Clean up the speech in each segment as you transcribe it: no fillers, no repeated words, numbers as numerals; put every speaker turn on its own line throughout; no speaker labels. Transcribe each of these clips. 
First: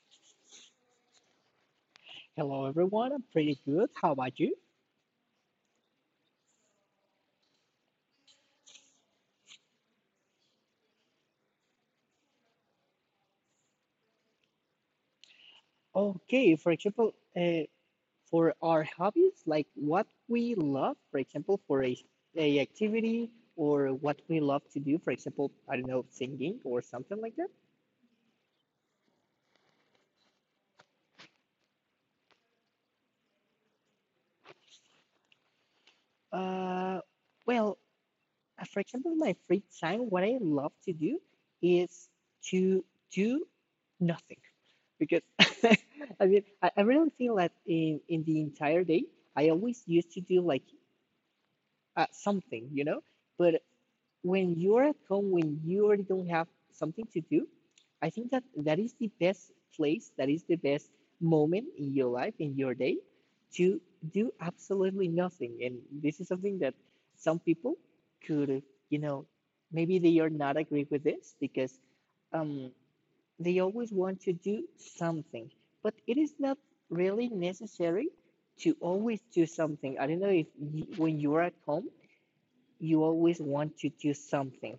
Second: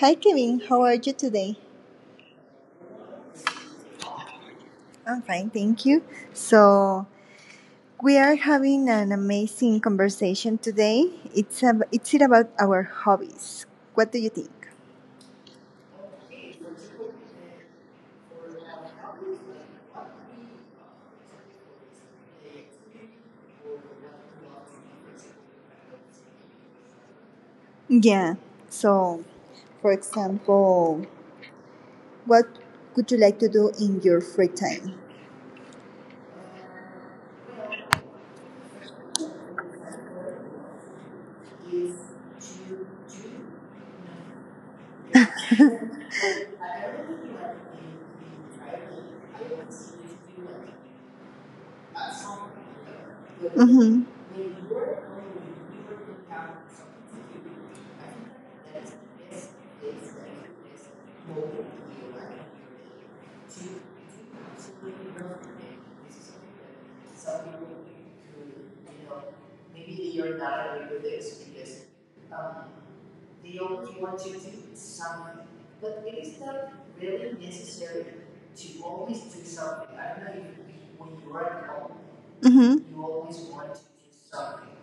Hi Kevin, how are you today?
Hello everyone, I'm pretty good. How about you?
I'm fine, thank you. So we are having an amazing conversation today. It's it about our hobbies. What do you think?
Okay, for example, for our hobbies, like what we love, for example, for a activity or what we love to do, for example, I don't know, singing or something like that.
Yeah. So, for example, what would you like to do in your free time?
Uh, well, for example, my free time, what I love to do is to do nothing, because I mean, I really feel that in the entire day, I always used to do like uh, something, but when you're at home, when you already don't have something to do, I think that that is the best place, that is the best moment in your life, in your day, to do absolutely nothing. And this is something that some people could, you know, maybe they are not agree with this because um, they always want to do something, but it is not really necessary to always do something. I don't know if you, when you're at home,
Mm-hmm.
you always want to do something.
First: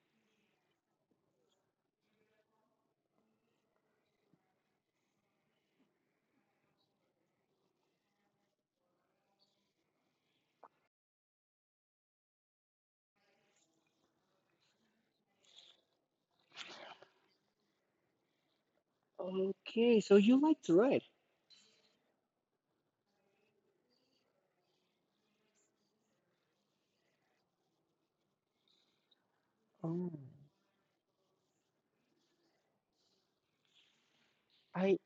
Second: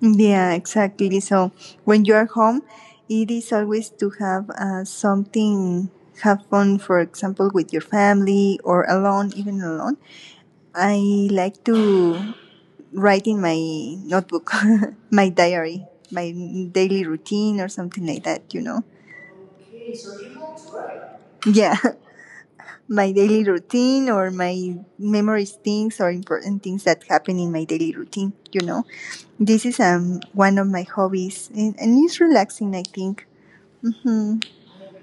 Yeah, exactly. So when you are home, it is always to have something, have fun, for example, with your family or alone, even alone. I like to write in my notebook, my diary, my daily routine or something like that, you know?
Okay, so you like to write.
Yeah, my daily routine or my memories things or important things that happen in my daily routine, you know? This is
Oh,
one of my hobbies and it's relaxing, I think. Hmm hmm
I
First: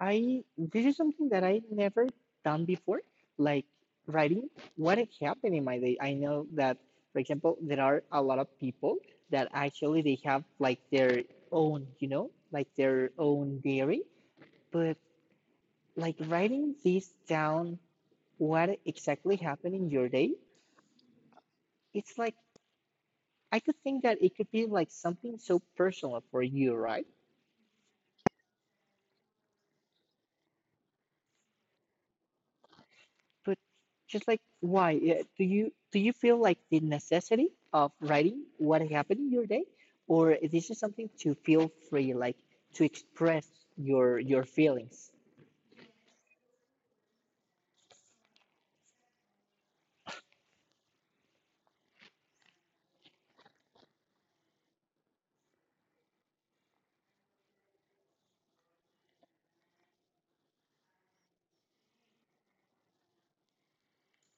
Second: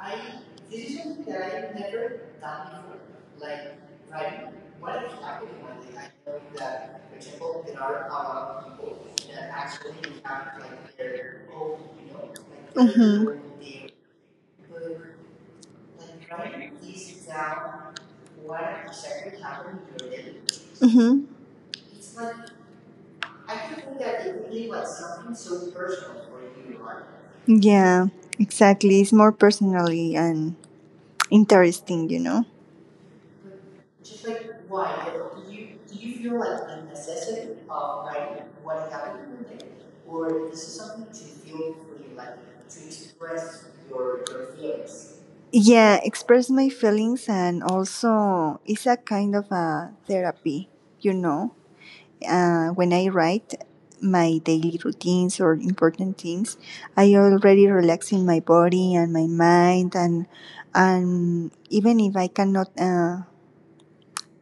I this is something that I never done before. Like writing what it happened in my day. I know that, for example, there are a lot of people that actually they have like their own, you know, like their own diary. But like writing this down, what exactly happened in your day,
hmm.
it's like I could think that it could be like something so personal for you, right?
Yeah, exactly. It's more personally and interesting, you know.
But just like why? Yeah, Do you feel like the necessity of writing what happened in your day, or this is something to feel free, like to express your feelings?
Yeah, express my feelings and also it's a kind of a therapy, you know. When I write my daily routines or important things, I already relaxing my body and my mind, and even if I cannot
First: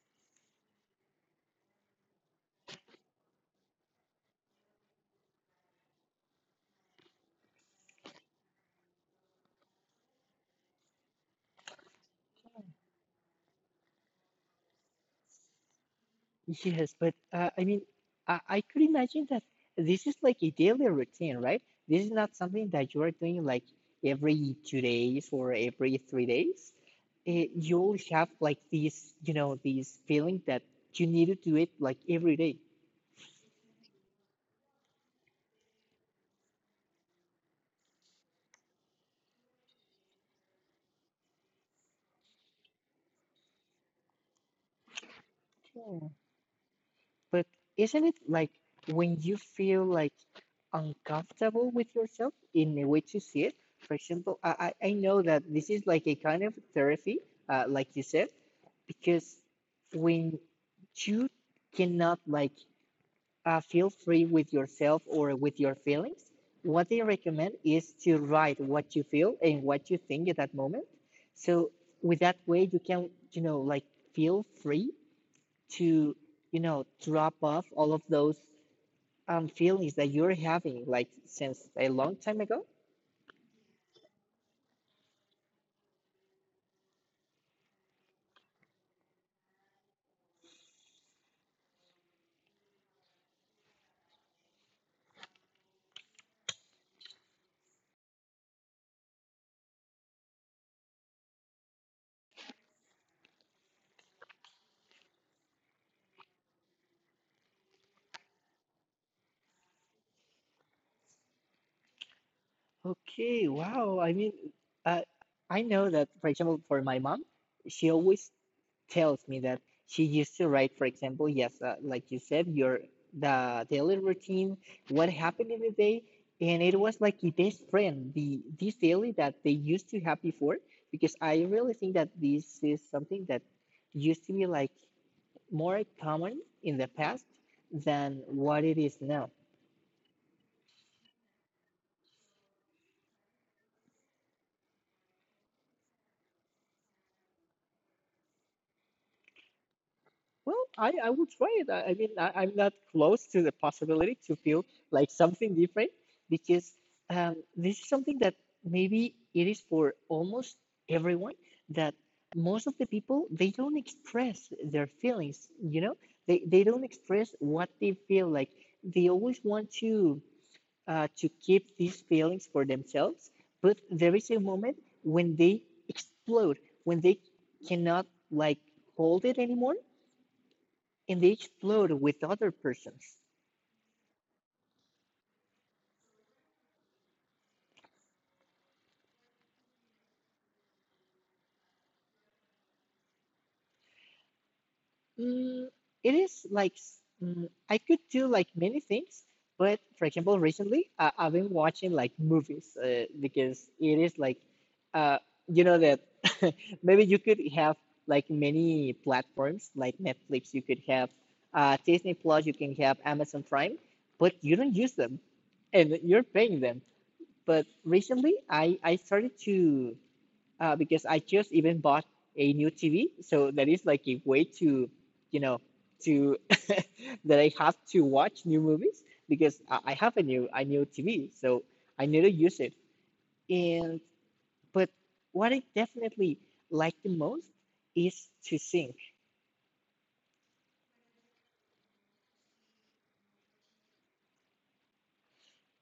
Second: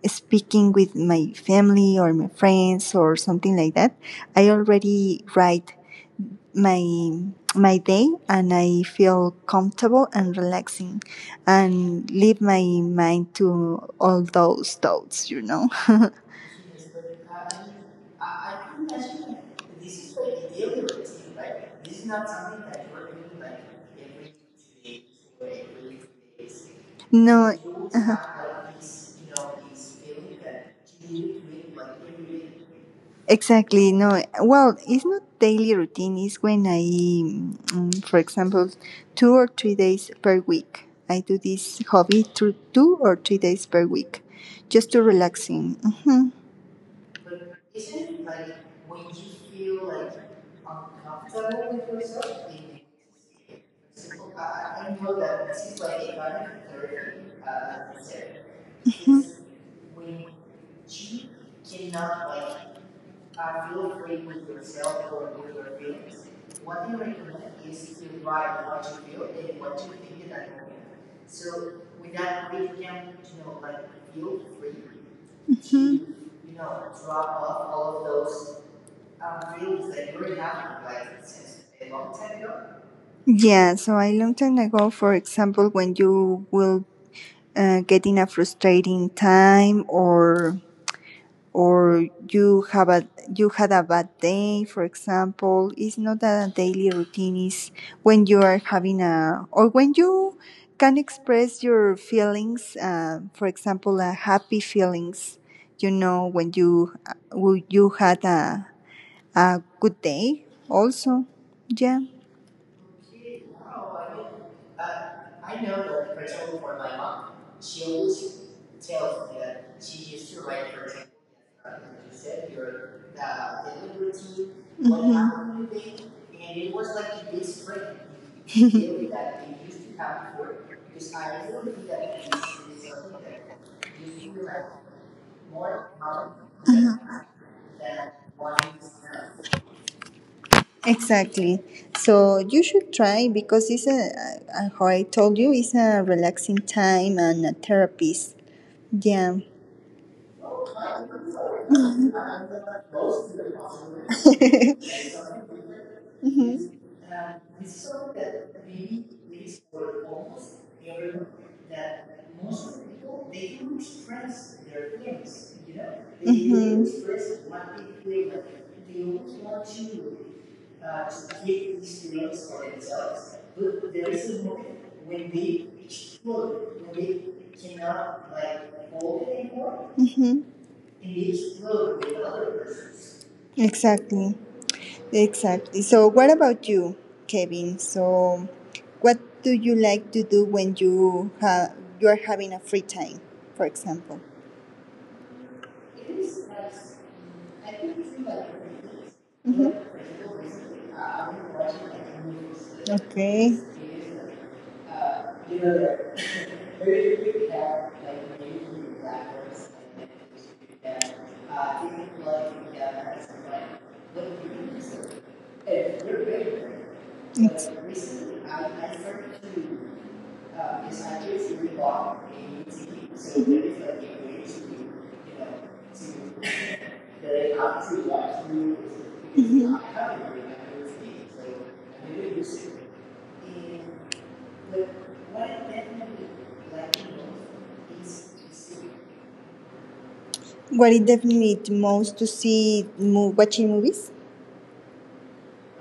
speaking with my family or my friends or something like that, I already write my my day and I feel comfortable and relaxing, and leave my mind to all those thoughts, you know.
Yes, but I mean, I could imagine that this is like a daily routine, right? This is not something that you are doing like every 2 days or every 3 days. Eh,
No.
you'll have
Uh-huh.
like these, you know, these feeling that you need to do it like every day.
Exactly. No. Well, it's not daily routine. For example, 2 or 3 days per week. I do this hobby through 2 or 3 days per week, just to relaxing. Hmm
But isn't it like when you feel like uncomfortable with yourself in the way to see it? For example, I know that this is like a kind of therapy, like you said,
hmm
because when you cannot like feel free with yourself or with your feelings, what they recommend is to write what you feel and what you think at that moment. So with that way, you can, you know, like feel free
hmm.
to drop off all of those feelings that you're having like since a long time ago.
Yeah. So a long time ago, for example, when you will get in a frustrating time or you had a bad day, for example. It's not that a daily routine is when you are having a or when you can express your feelings, for example, happy feelings, you know, when you had a good day also, yeah.
Okay, wow, I mean, uh, I know that, for example, for my mom, she always tells me that she used to write, for example, yes, like you said, your the daily routine, what
Mhm.
happened in the day, and it was like the best friend the this daily that they used to have before, because I really think that this is something that used to be like more common in the past than what it is now.
Exactly. So you should try because how I told you, it's a relaxing time and a therapy. Yeah.
Well, I would try it. I mean, I'm not close to the possibility to feel
Mhm.
like something different because
Mhm.
this is something that maybe it is for almost everyone, that most of the people they don't express their feelings, you know, they don't express what they feel, like they always want to keep these feelings for themselves, but there is a moment when they explode, when they cannot like hold it anymore,
Mhm.
and they explode with other persons.
Exactly. Exactly. So, what about you, Kevin? So, what do you like to do when you are having a free time, for example?
Mm, it is like I could do like many things,
Mhm.
but for example, recently I've been watching like movies
Okay.
because it is like uh, you know that maybe you could have like many platforms like Netflix, you could have Disney Plus, you can have Amazon Prime, but you don't use them and you're paying them. But
It's,
recently I started to because I just even bought a new TV, so that is like a way to, you know, to that I have to watch new movies because I
mhm.
I have a new TV, so I need to use it. And but what I definitely like the most is to sing.
What is definitely the most to watching movies?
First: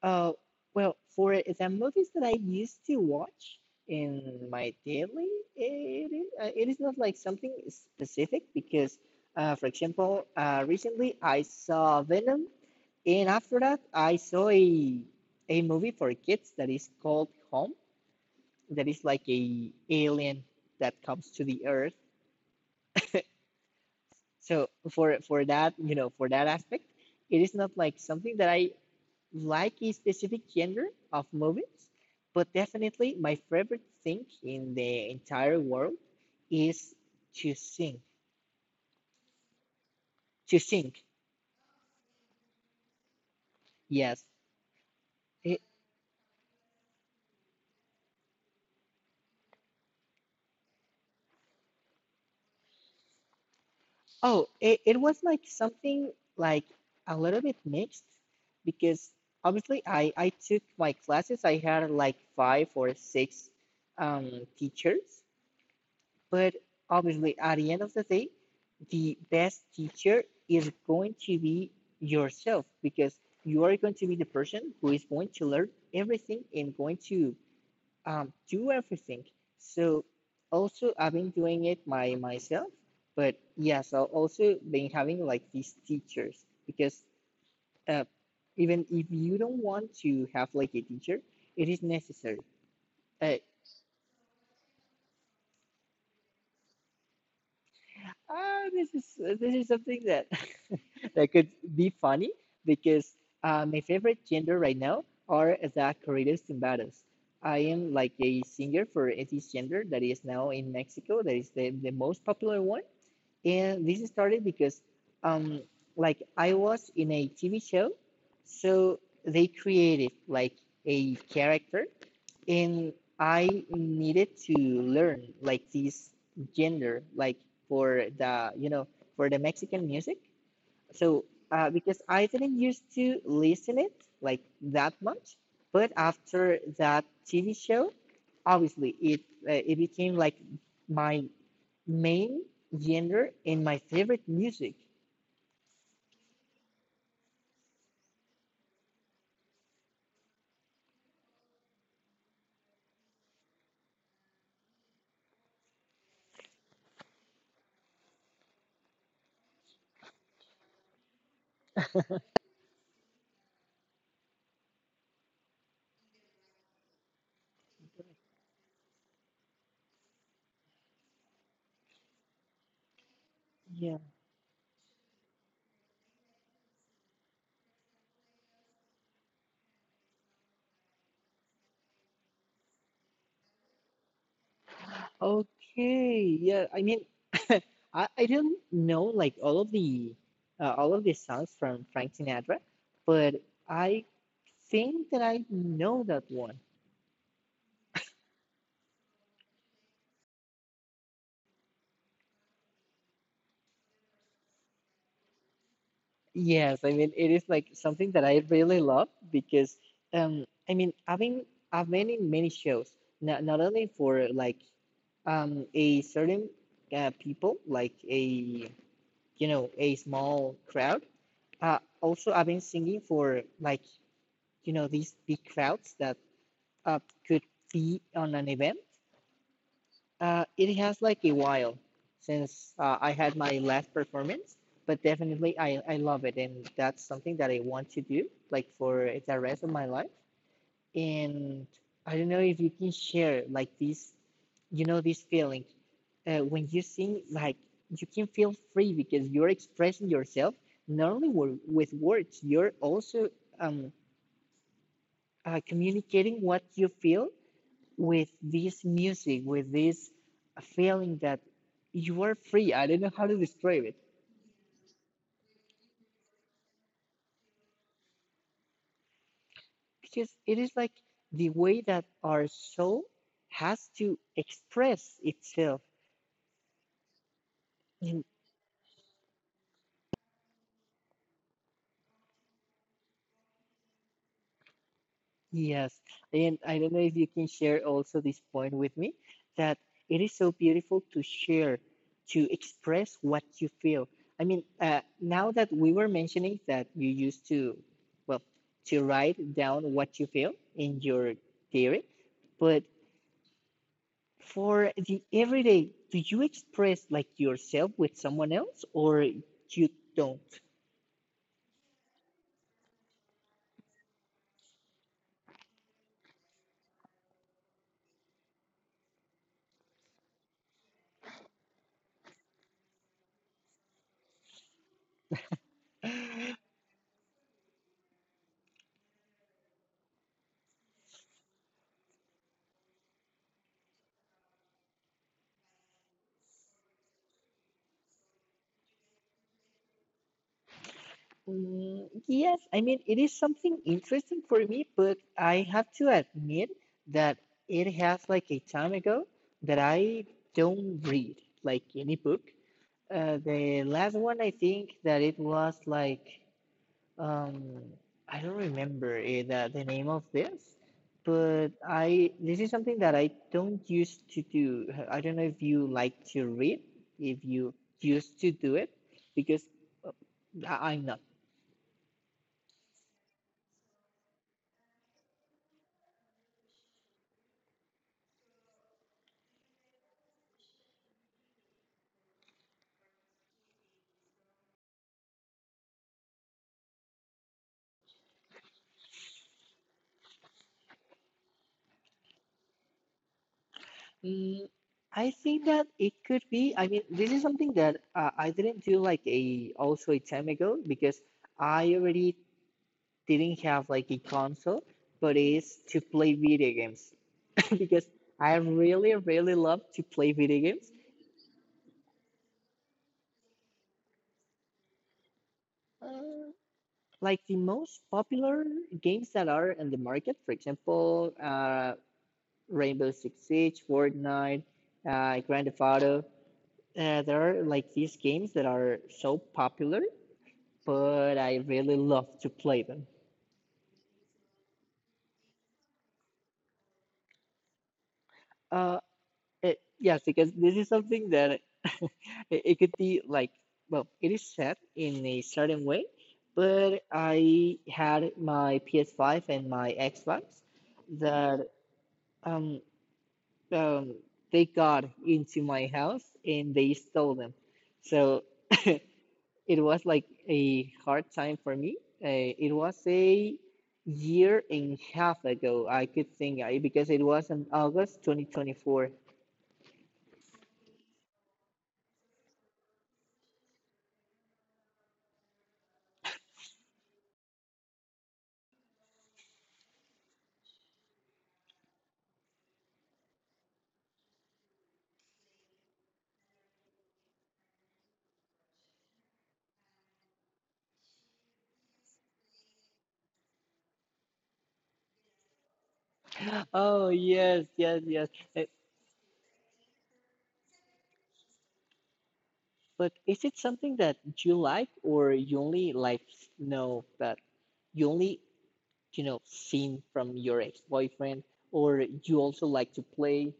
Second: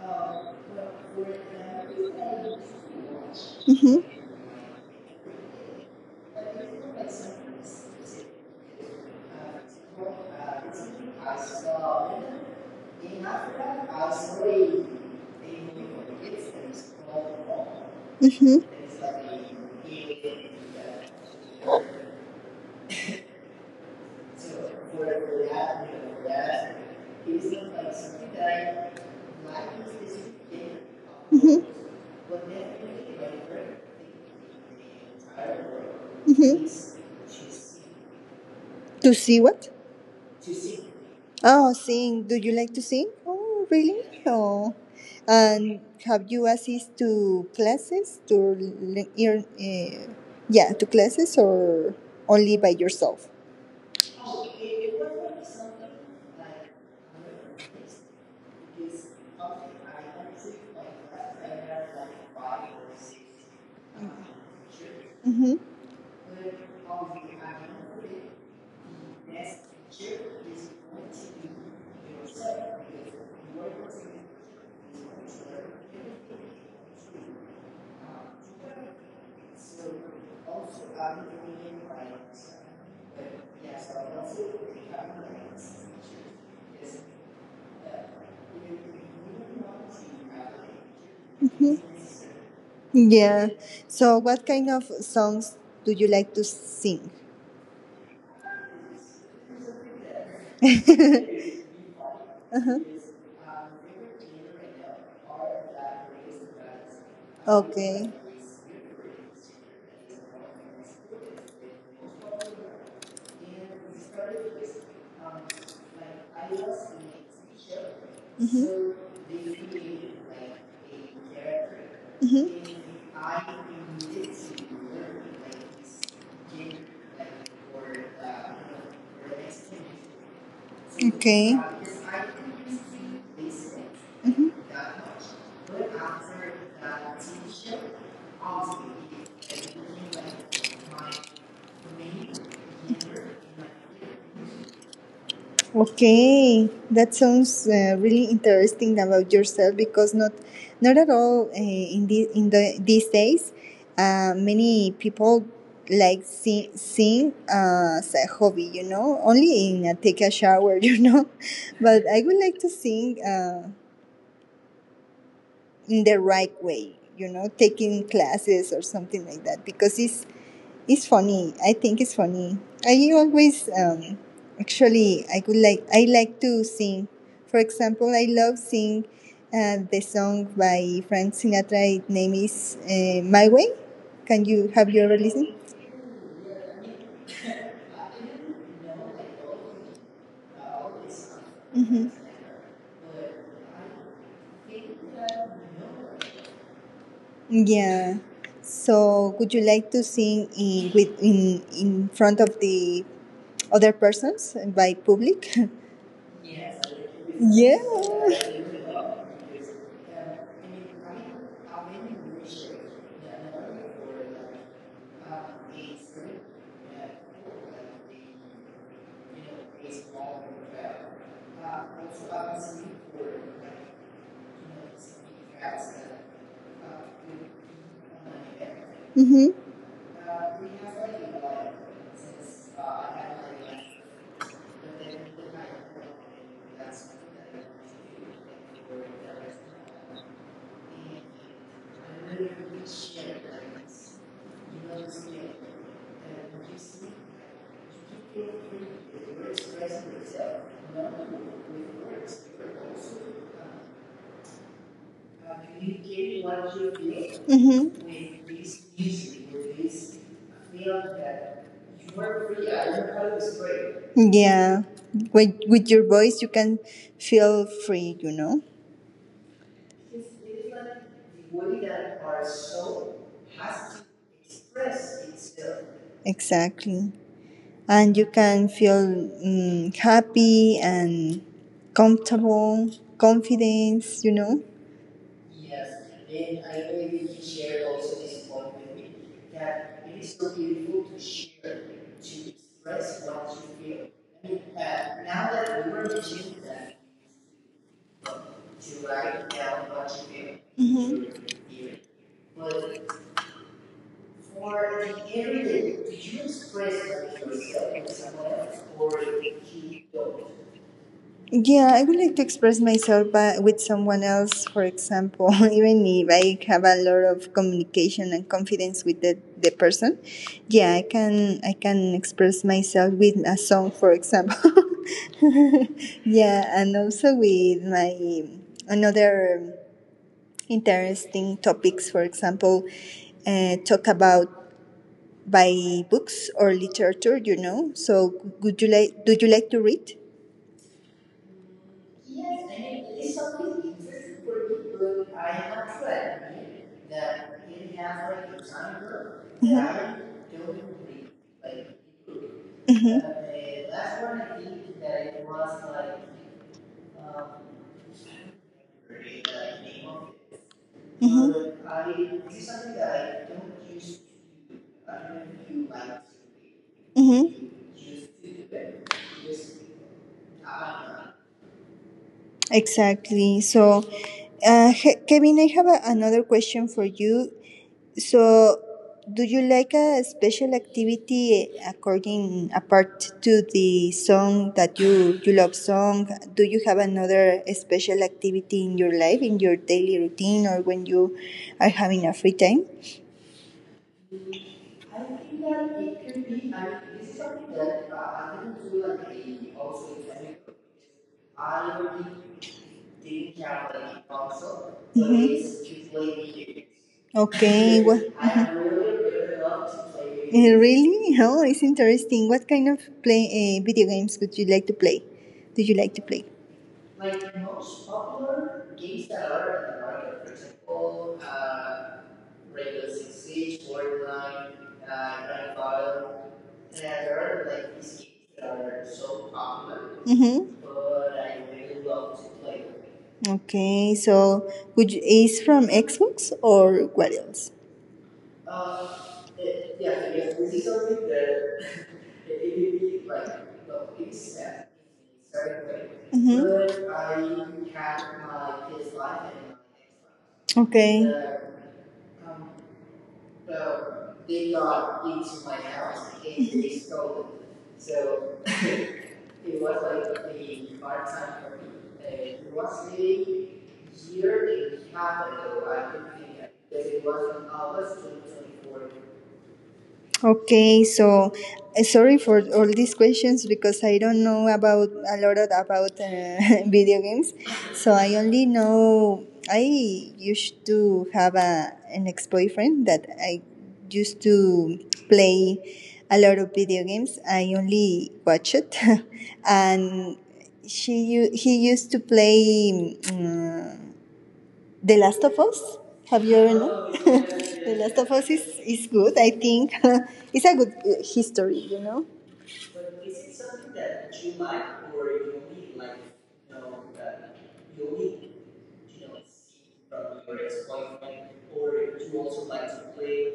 Uh, well, for the movies that I used to watch
Mhm.
in my daily, it is not like something specific because, for example, recently I saw Venom, and after that I saw a movie for kids that is called Home,
Mhm.
that is like a alien that comes to the Earth. So for that, you know, for that aspect, it is not like something that I like a specific genre of
Mhm.
movies, but definitely my favorite thing in the entire world is
Mhm.
to sing.
To see what?
To sing,
Oh, sing. Do you like to sing? Oh, really?
yes.
Oh.
It,
And have you assist to classes to le- ear- eh, yeah, to classes or only by yourself?
oh, it was like something like a little bit mixed because obviously I took my classes. I had like 5 or 6 teachers.
Mm-hmm,
But obviously, at the end of the day, the best teacher is going to be yourself because you are going to be the person who is going to learn everything and going to do everything. So, also, I've been doing it by myself, but yes, I've also been having like these teachers because uh, even if you don't want to have like a teacher, it is
mm-hmm.
necessary. Uh,
Yeah. So what kind of songs do you like to sing?
Ah, this is something that that could
Uh-huh.
be funny because my favorite gender right now are the corridos tumbados. I am like
Okay.
a singer for this gender that is now in Mexico. That is the most popular one, and this started because, um, like I was in a TV show,
Mm-hmm,
so they created like a character,
mm-hmm.
and I needed to learn like this gender, like for the you know for the Mexican music. So
Okay.
because I didn't used to listen it like
Mm-hmm.
that much, but after that TV show, obviously it it became like my main genre in my favorite music.
Okay, that sounds really interesting about yourself because not at all in these days, many people like sing as a hobby, you know, only in a take a shower, you know, but I would like to sing in the right way, you know, taking classes or something like that because it's funny. I think it's funny. I always
Yeah.
Actually I could like I like to sing. For example, I love sing the song by Frank Sinatra. Its name is My Way. Can you Have you ever listened?
Okay. Yeah. I mean, I don't know like all of the songs from Frank
Mm-hmm.
Sinatra, but I think that I know that one.
Yeah. So would you like to sing in with in front of the other persons by public?
Yes, I mean it is like
Yeah.
something that I really love because um I mean I've been in many shows, not not only for like a certain people like a you know a small crowd, also I've been singing for like you know these big crowds that uh, could be on an event.
Mm-hmm.
It has like a while since I had my last performance, but definitely I love it, and that's something that I want to do like for the rest of my life. And I don't know if you can share like this, you know, this feeling. When you sing, like you can feel free because you're expressing yourself not only with words, you're also um, communicating what you feel
Mm-hmm.
with this music, with this feeling that you are free. I don't know how to describe it
Yeah. With your voice you can feel free, you know?
because it is like the way that our soul has to express itself.
Exactly. And
And
you can feel mm, happy and comfortable, confidence, you know?
yes, and I don't know if you can share also this point with me that it is so beautiful to share, to express what you feel. I mean, now that we were mentioning that you used to, well, to write down what you feel in
Hmm.
your diary, but for the everyday, do you express like yourself with someone else or you don't?
Yeah, I would like to express myself with someone else, for example, even if I have a lot of communication and confidence with the person. Yeah, I can express myself with a song, for example. Yeah, and also with my another interesting topics, for example, talk about by books or literature. You know, so would you like? Do you like to read?
Mm, yes, I mean, it is something interesting for me, but I have to admit that it has like a time ago that I
Mhm.
don't read like any book.
Mhm.
The last one, I think that it was like, um, I don't remember the name of this, but I,
Mm-hmm.
this is something that I don't used to do. I don't know if you like to read, if
Mm-hmm.
you used to do it, because uh, I- I'm not.
Exactly. So, Kevin, I have another question for you. So, do you like a special activity according apart to the song that you love song? Do you have another special activity in your life, in your daily routine, or when you are having a free time?
Mm, I think that it could be. I mean, this is something that I didn't do like a also a time ago because I already didn't have like a console, but it's to play video games because
Okay. What?
I really, really love to play video games.
Really? Oh, it's interesting. What kind of play video games would you like to play? Do you like to play?
Uh, like the most popular games that are in the market, for example, Rainbow Six Siege, Fortnite, Grand Theft Auto. There are like these games that are so popular
Mm-hmm.
but I really love to play them.
Okay. So, would you, is from Xbox or what else?
Uh, it, yes, because this is something that it could be like, well, it is set in a certain way, but
Mm-hmm.
I had my PS5 and my Xbox
Okay.
that um, um, they got into my house and they stole them. So it was like a hard time for me. It was a year and a half ago. I could think I because it was in August 2024.
Okay, so sorry for all these questions because I don't know about a lot of, about video games. So I only know I used to have a an ex boyfriend that I used to play a lot of video games. I only watch it, and he used to play. The Last of Us. Have you ever
Oh
known?
yes,
The
yes,
Last
yes.
of Us
Uh,
is good, I think. It's a good history, you know?
but is it something that you like, or you only like know that you only seen from your ex-boyfriend, or you also like to play?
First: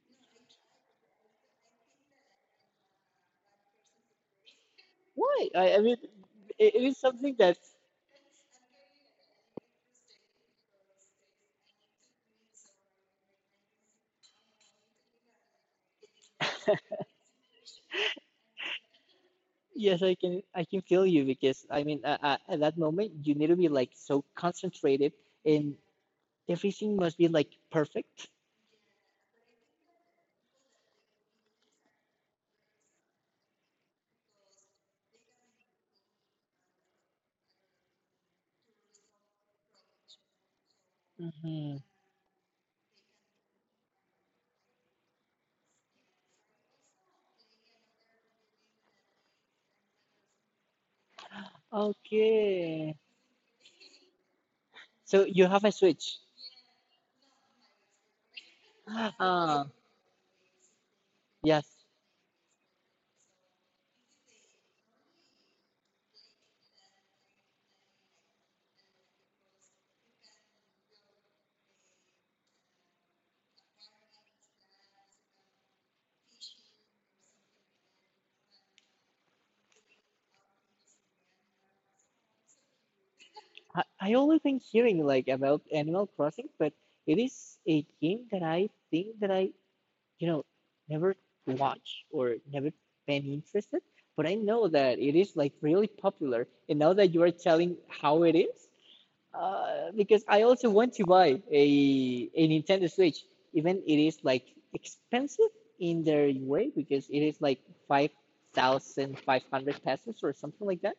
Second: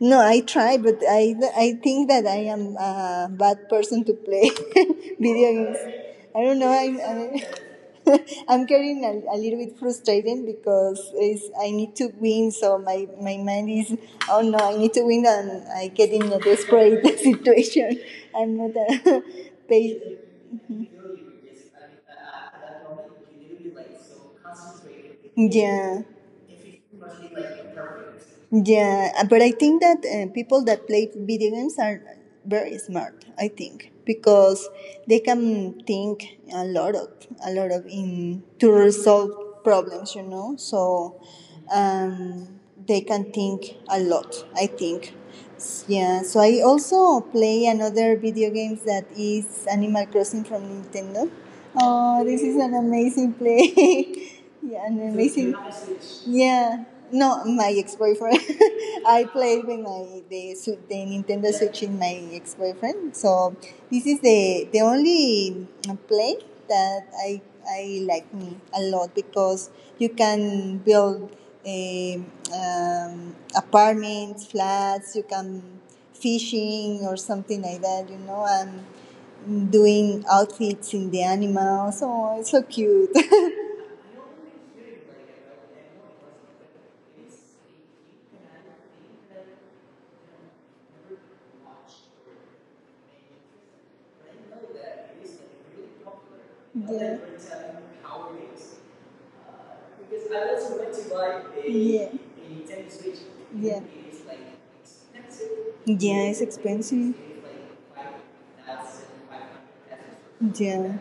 No, I try, but I think that I am a bad person to play
Why?
video
I,
games.
I mean,
I don't know.
it is something that
I'm getting a little bit frustrated because I need to win, so my mind is, oh no, I need to win, and I get in a desperate situation. I'm not a
yes, I
patient.
can. I can feel you because I mean, at that moment, you need to be like so concentrated, and
Yeah.
everything must be like perfect.
Yeah, but I think that people that play video games are very smart. I think because they can think a lot of in to resolve problems. You know, so
Hmm.
um, they can think a lot. I think. Yeah, so I also play another video games that is Animal Crossing from Nintendo. Oh, this is an
Okay.
amazing play. Yeah, an
So you
amazing.
have a switch.
Yeah, no, my ex-boyfriend. I played
Uh,
with my the the Nintendo
yes.
Switch in my ex-boyfriend. So this is the only play that I like me a lot because you can build a apartments, flats. You can fishing or something like that. You know, and doing outfits in the animals. Oh, it's so cute.
I only been hearing like about Animal Crossing, but it is a game that I think that I, you know, never watch or never been interested. But I know that it is like really popular, and now that you are telling how it is. Because I also want to buy a
Yeah.
a Nintendo Switch, even
Yeah.
it is like expensive in
Yeah,
their
it's
way because
expensive.
it is like 5,500 pesos or something like that.
Yeah.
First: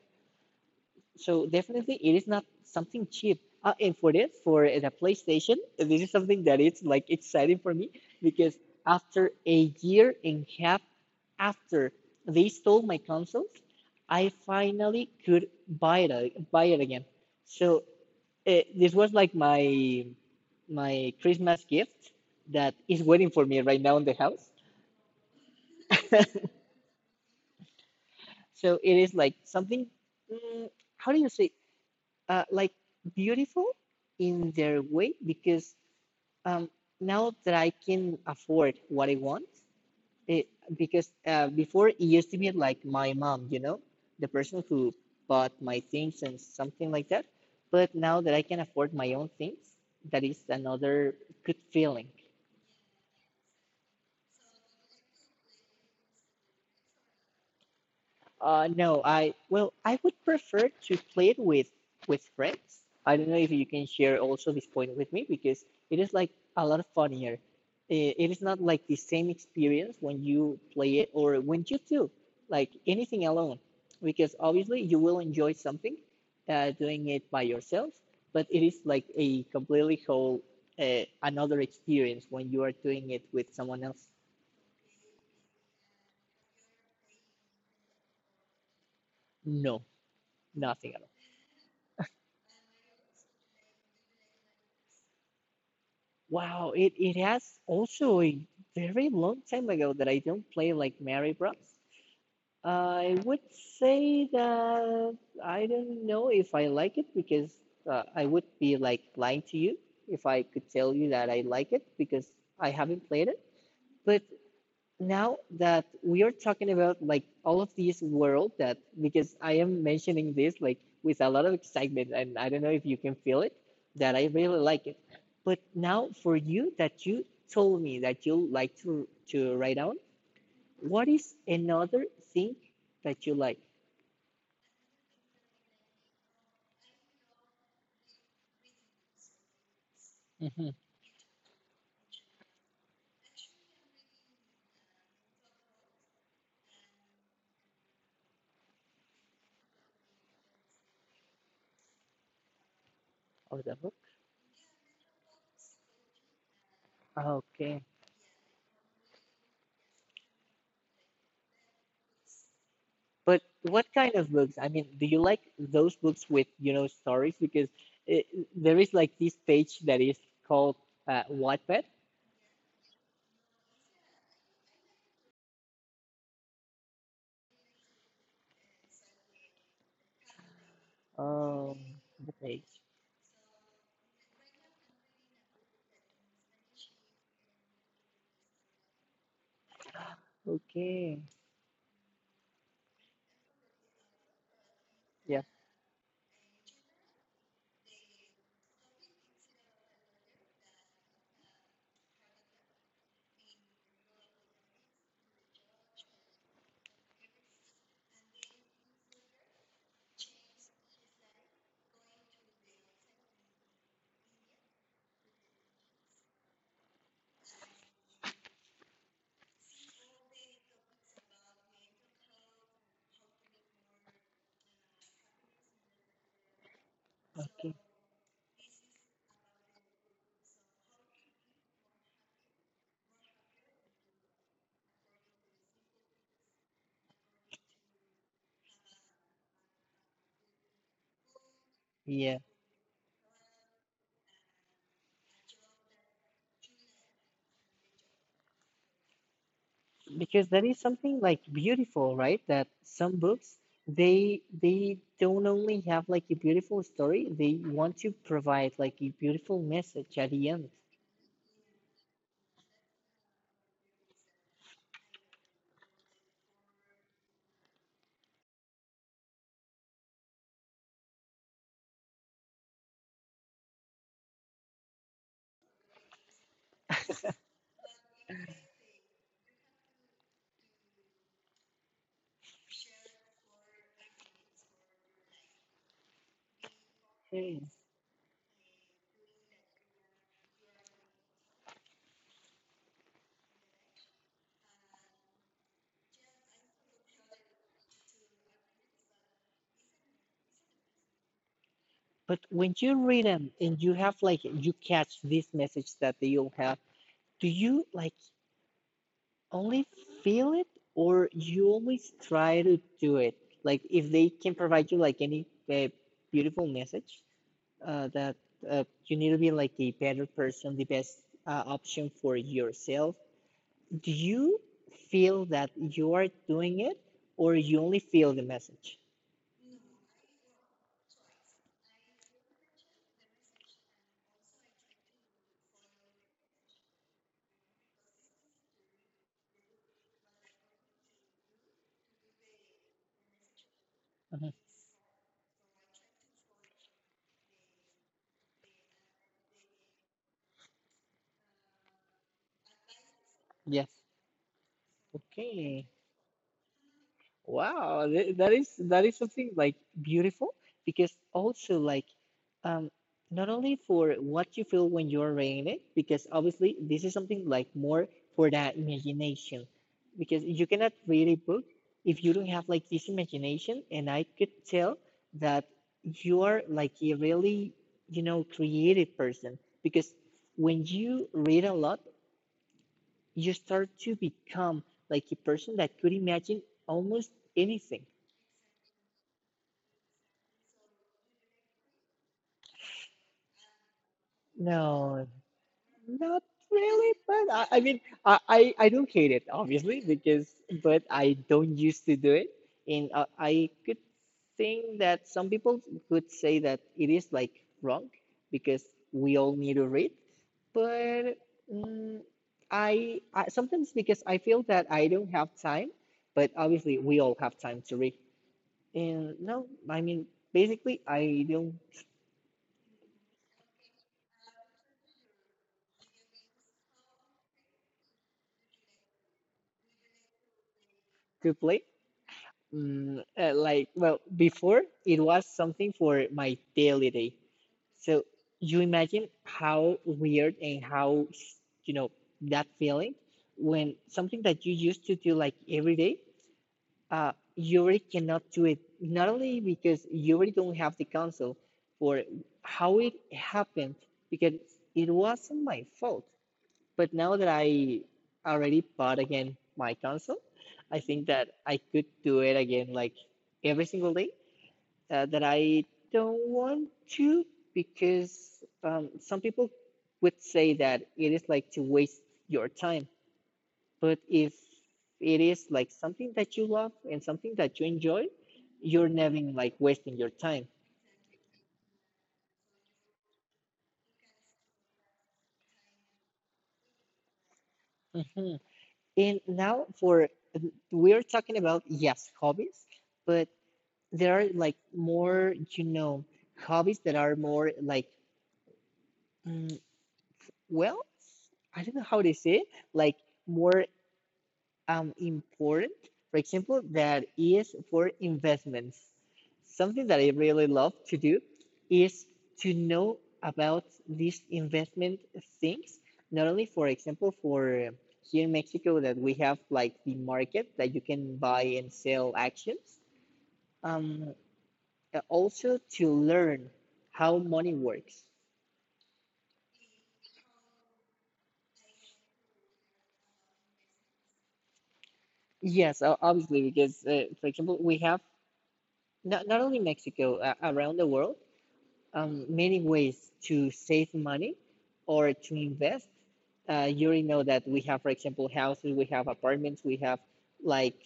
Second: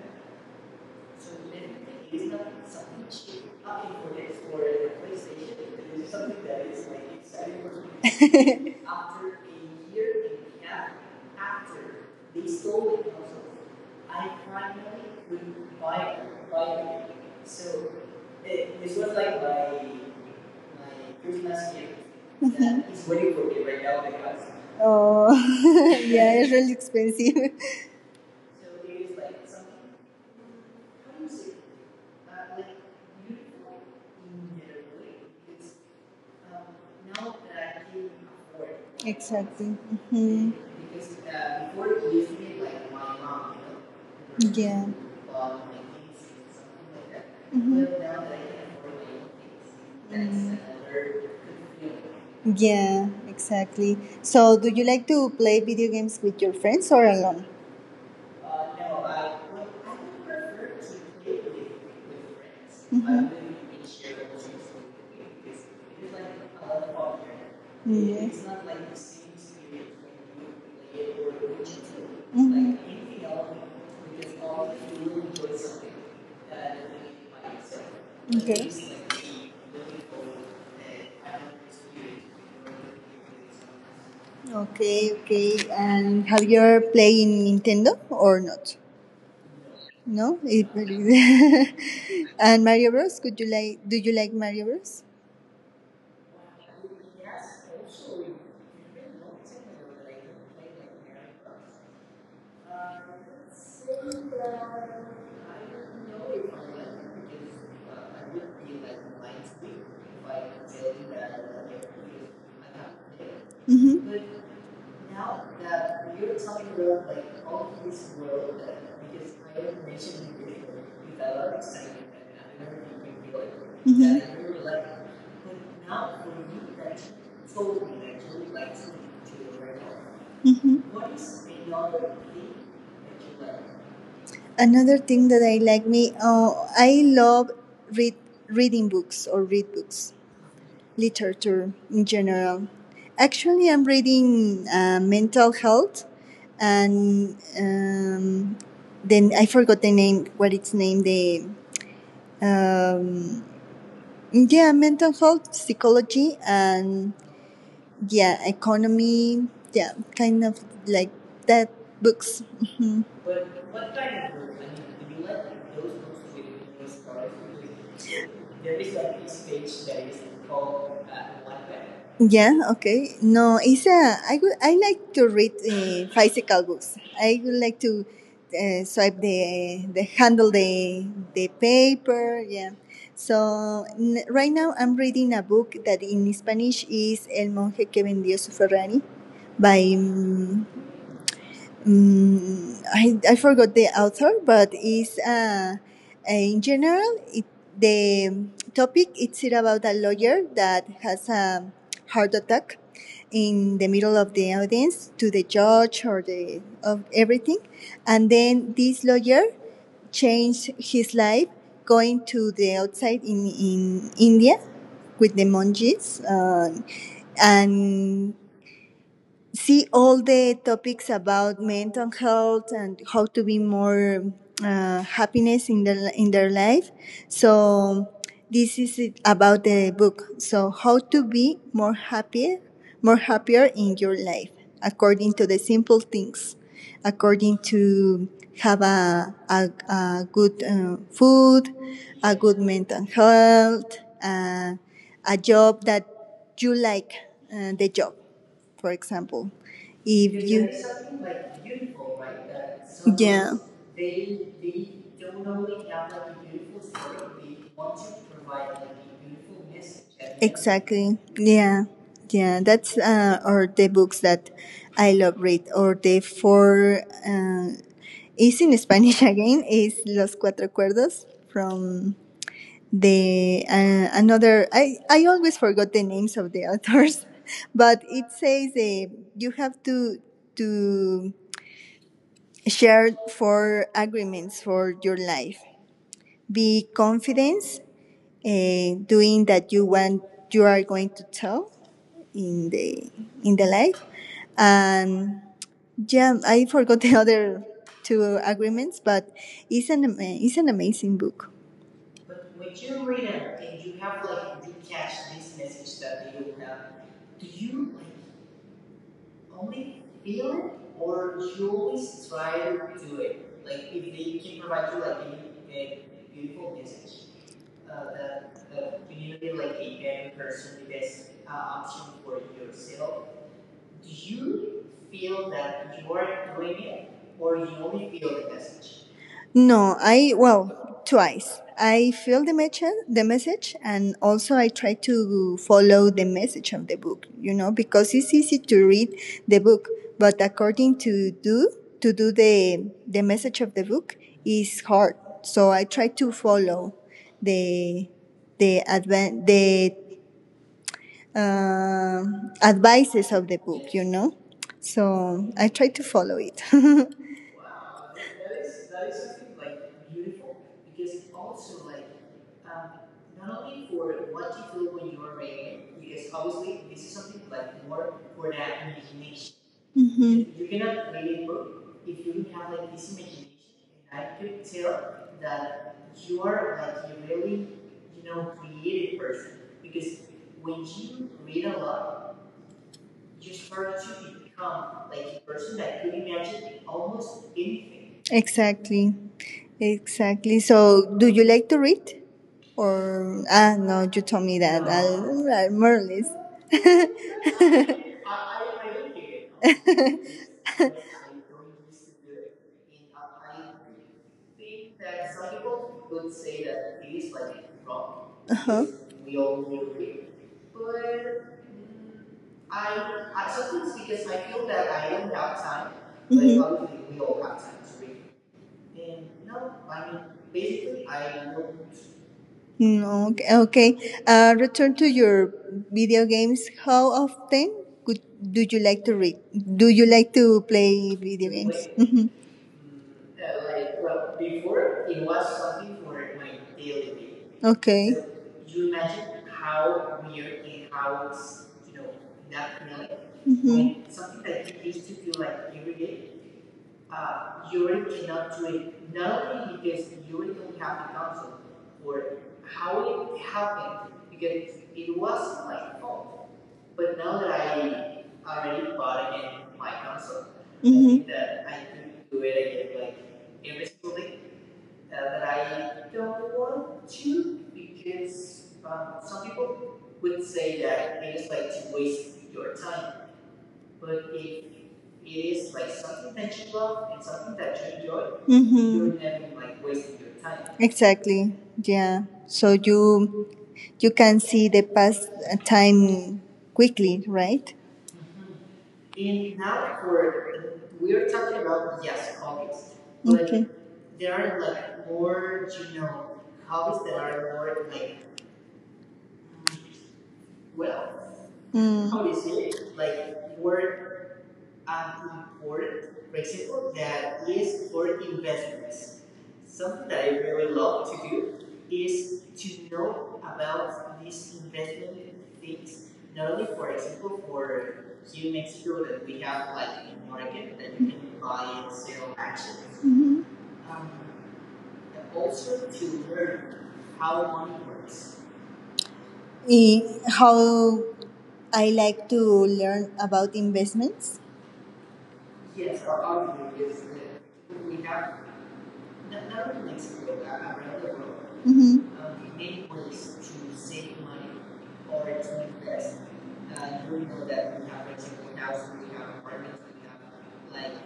So definitely it is not something cheap. And for this, for the PlayStation, this is something that is like exciting for me because after a year and a half after they stole my consoles, I finally could buy it again. So this was like my Christmas gift that
Mhm.
is waiting for me right now in the house.
Oh, yeah, it's really expensive.
So it is like something. mm, how do you say? Like beautiful in their way because um, now that I can afford what I want,
Exactly.
it,
Hmm.
because before it used to be like my mom, you know, the person
Yeah.
who bought my things and something like that. But
Mhm.
now that I can afford my own things, that is
Mm.
another good feeling.
Yeah, exactly. So, do you like to play video games with your friends or alone?
No, I well, I would prefer to play it with friends. I don't know if you can share also this point with me because it is like a lot funnier. It is
Yes.
not like the same experience when you play it or when you do like
Mhm.
anything alone, because obviously you will enjoy something doing it by yourself, but it
Okay.
is like a completely whole another experience when you are doing it with someone else.
Okay, okay. And have you ever played in Nintendo or not?
No,
No, it
nothing.
really. And Mario Bros. Could you like? Do you like Mario Bros?
Wow, it has also a very long time ago that I don't play like Mario Bros. I would say that I don't know if I like it because I would be like lying to you if I could tell you that I like it because I haven't played it.
Mm-hmm.
But now that we are talking about like all of this world that because I am mentioning this like with a lot of excitement and I don't know if you can feel it that I really like it. But now for you that you told me that you like to write down,
Mm-hmm.
what is another thing that you like?
Another thing that I like me, I love read reading books or read books,
Hmm.
literature in general. Actually, I'm reading mental health, and then I forgot the name. What its name? The um,
Of the book?
yeah, mental health, psychology, and
Okay.
yeah, economy. Yeah, kind of like that books.
But what kind of books? I mean, do you like those books with, you know, stories? Because it, there is like this page that is called Wattpad.
Yeah, okay. No, it's a, I would, I like to read physical books. I would like to swipe the the
Oh,
paper.
right.
Yeah. So right now I'm reading a book that in Spanish is El monje que vendió su Ferrari by mm,
Okay.
Mm, I forgot the author, but it's
Yeah.
in general the topic it's about a lawyer that has a heart attack in the middle of the audience to the judge or the of everything, and then this lawyer changed his life going to the outside in India with the monkeys. And see all the topics about mental health and how to be more happiness in their life.
Okay.
So this is it about the book. So how to be more happier in your life according to the simple things, according to have a good food, a
Yeah.
good mental health, uh, a job that you like the job, for example.
Because
If
that
you,
is something like beautiful, right? That some
yeah.
books they don't only have like a beautiful story, they want to provide like a beautiful message at the end.
Exactly. Yeah. Yeah. That's or the books that I love read or the four is in Spanish again is Los Cuatro Cuerdos from the another I always forgot the names of the authors but it says you have to share four agreements for your life, be
Yeah.
confident doing that you want you are going to tell in the in the life. And yeah, I forgot the other two agreements, but it's an amazing book.
But when you read them and you have like you catch this message that they all have, do you like only feel it or you always try to do it? Like if they can provide you like any uh, beautiful message that you need to be like the better person, the best option for yourself, do you feel that you are doing it or you only feel the message?
No, I well twice. I feel the message, and also I try to follow the message of the book. You know, because it's easy to read the book, but according to do the message of the book
Mhm.
is hard. So I try to follow the the advan- the uh, advices of the
Yes.
book, you know. So I
Okay.
try to follow it. Hmm.
Wow, that is something like beautiful because also like um not only for what you feel when you're reading it, because obviously this is something like more for that imagination. Because you
You
cannot
cannot
read a
read a
book
book
if
if
you don't
you
have
have
like
like
this imagination, and I
I
could
could
tell
tell
that
that
you
you
are
are
like
like
a
you really,
really, you
you
know,
know,
creative
creative person.
person
You
because when you read
read
a
a
lot,
lot.
you start to become like a person that could imagine almost anything.
Exactly, exactly. So do you like to read? Or ah no, you told me that.
No,
I'll more or less.
not really. But I mean, I don't hate it, obviously, because, but I don't used to do it. And I could think that some people could say that it is like wrong
Uh
because
huh.
we all need to read. But
but
mm, I,
I
I
I
sometimes
sometimes
because
because
I
I
feel
feel
that
that
I
I
don't
don't
have
have
time,
time. But
but
Mhm.
obviously
probably
we
We
all
all
have time to read. And no, I mean, basically, I don't
Mm-hmm. Okay. okay. Return to your video games. How often could, do you like to read? Do you like to play video
to
games?
play.
Mm-hmm.
Like, well, before it was something for my daily day.
Okay.
So you imagine how weird and how, you know, that feeling when
Mm-hmm.
something that you used to do like every day, you already cannot do it. Not only because you already don't have the console for how it happened, because it wasn't my fault. But now that I already bought again my console, I think that I could do
Mm-hmm.
it again like every single day. That I don't want to because some people would say that it is like to waste your time. But if it is like something that you love and something that you enjoy, you're never
Mm-hmm.
like wasting your time.
Exactly. Yeah. So you can see the past time quickly, right?
Mhm. And now for we are talking about yes hobbies, but
But
there are like more, you know, hobbies that are more like, mm, well, I don't know
Mm.
how to say it, like more important. For example, that is for investments. Something that I really love to do is to know about these investment things. Not only, for example, for here in Mexico that we have like the market that you can buy and sell actions. Um, Also to learn how money works.
I- How I like to learn about investments.
Yes, obviously, because for example, we have not only Mexico, around the world,
Mm-hmm.
many ways to save money or to invest. You already know that we have, for example, houses, we have apartments, we have like